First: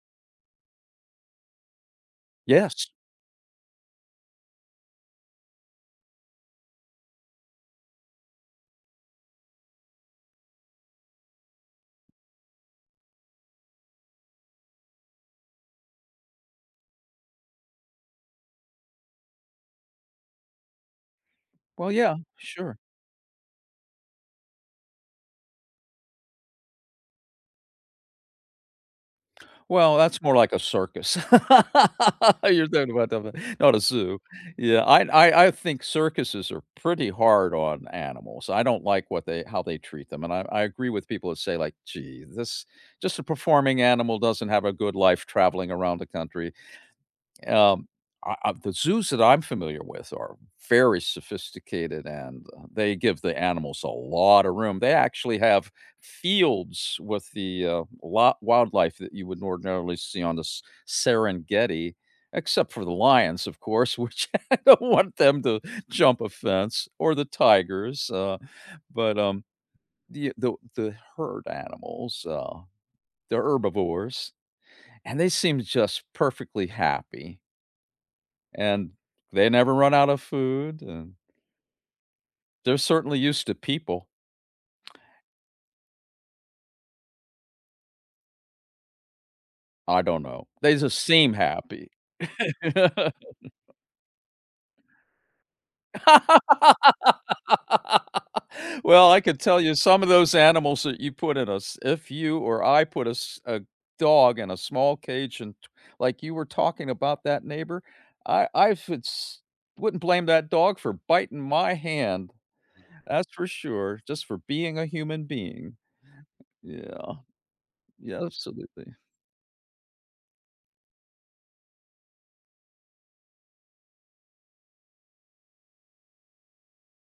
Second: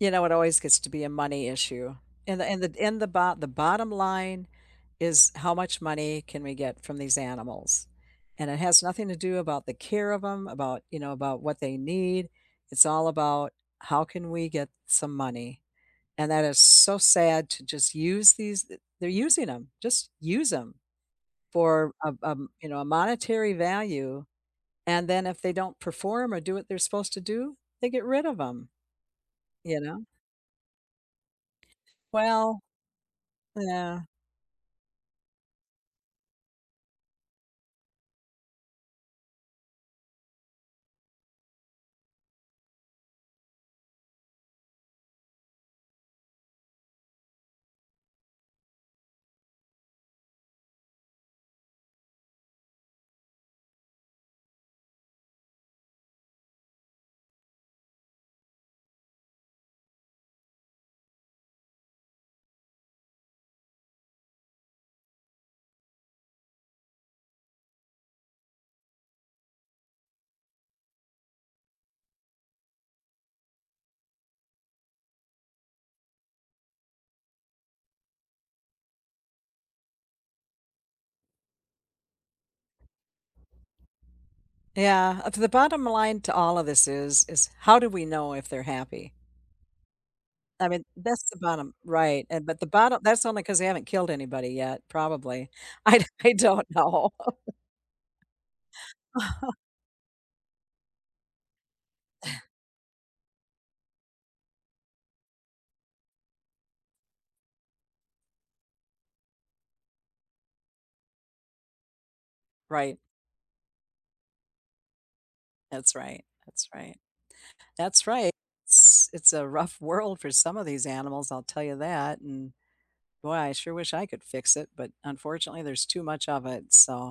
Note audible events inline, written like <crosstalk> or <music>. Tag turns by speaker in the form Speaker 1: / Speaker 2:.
Speaker 1: You know, it always gets to be a money issue and the and the
Speaker 2: Yes.
Speaker 1: and the bot the bottom line is how much money can we get from these animals, and it has nothing to do about the care of 'em, about, you know, about what they need, it's all about how can we get some money, and that is so sad to just use these d they're using 'em, just use 'em
Speaker 2: Well,
Speaker 1: for,
Speaker 2: yeah,
Speaker 1: um um, you
Speaker 2: sure.
Speaker 1: know, a monetary value, and then if they don't perform or do what they're supposed to do, they get rid of 'em, you
Speaker 2: Well,
Speaker 1: know?
Speaker 2: that's more like a circus. <laughs>
Speaker 1: Well
Speaker 2: You're talking about that one, not a
Speaker 1: Yeah.
Speaker 2: zoo. Yeah, I I I think circuses are pretty hard on animals, I don't like what they how they treat them, and I I agree with people that say like, "Gee, this" just a performing animal doesn't have a good life traveling around the country. Um, o of the zoos that I'm familiar with are very sophisticated, and, uh, they give the animals a lotta room. They actually have fields with the, uh, la wildlife that you wouldn't ordinarily see on this S Serengeti, except for the lions, of course, which I don't want them to jump a fence or the tigers, uh, but, um, the the the herd animals, uh, they're herbivores, and they seemed just perfectly happy and they never run out of food and they're certainly used to people.
Speaker 1: Yeah, uh, to the bottom line to all of this is, is how do we know if they're happy?
Speaker 2: I don't know,
Speaker 1: I
Speaker 2: they
Speaker 1: mean,
Speaker 2: just
Speaker 1: that's
Speaker 2: seem
Speaker 1: the bottom
Speaker 2: happy.
Speaker 1: Right, and but the bottom
Speaker 2: <laughs>
Speaker 1: that's only cause they haven't killed anybody yet, probably. I do I don't know. <laughs>
Speaker 2: <laughs> Well, I could
Speaker 1: <laughs>
Speaker 2: tell you some of those animals that you put in a s if you or I put a s a dog in a small cage and to like, you were talking about that neighbor, I I futz wouldn't blame that dog for biting my hand,
Speaker 1: Right.
Speaker 2: that's for sure, just for being a human being.
Speaker 1: That's right, that's right.
Speaker 2: Yeah.
Speaker 1: That's
Speaker 2: Yeah,
Speaker 1: right,
Speaker 2: absolutely.
Speaker 1: s it's a rough world for some of these animals, I'll tell you that, and boy, I sure wish I could fix it, but unfortunately there's too much of it, so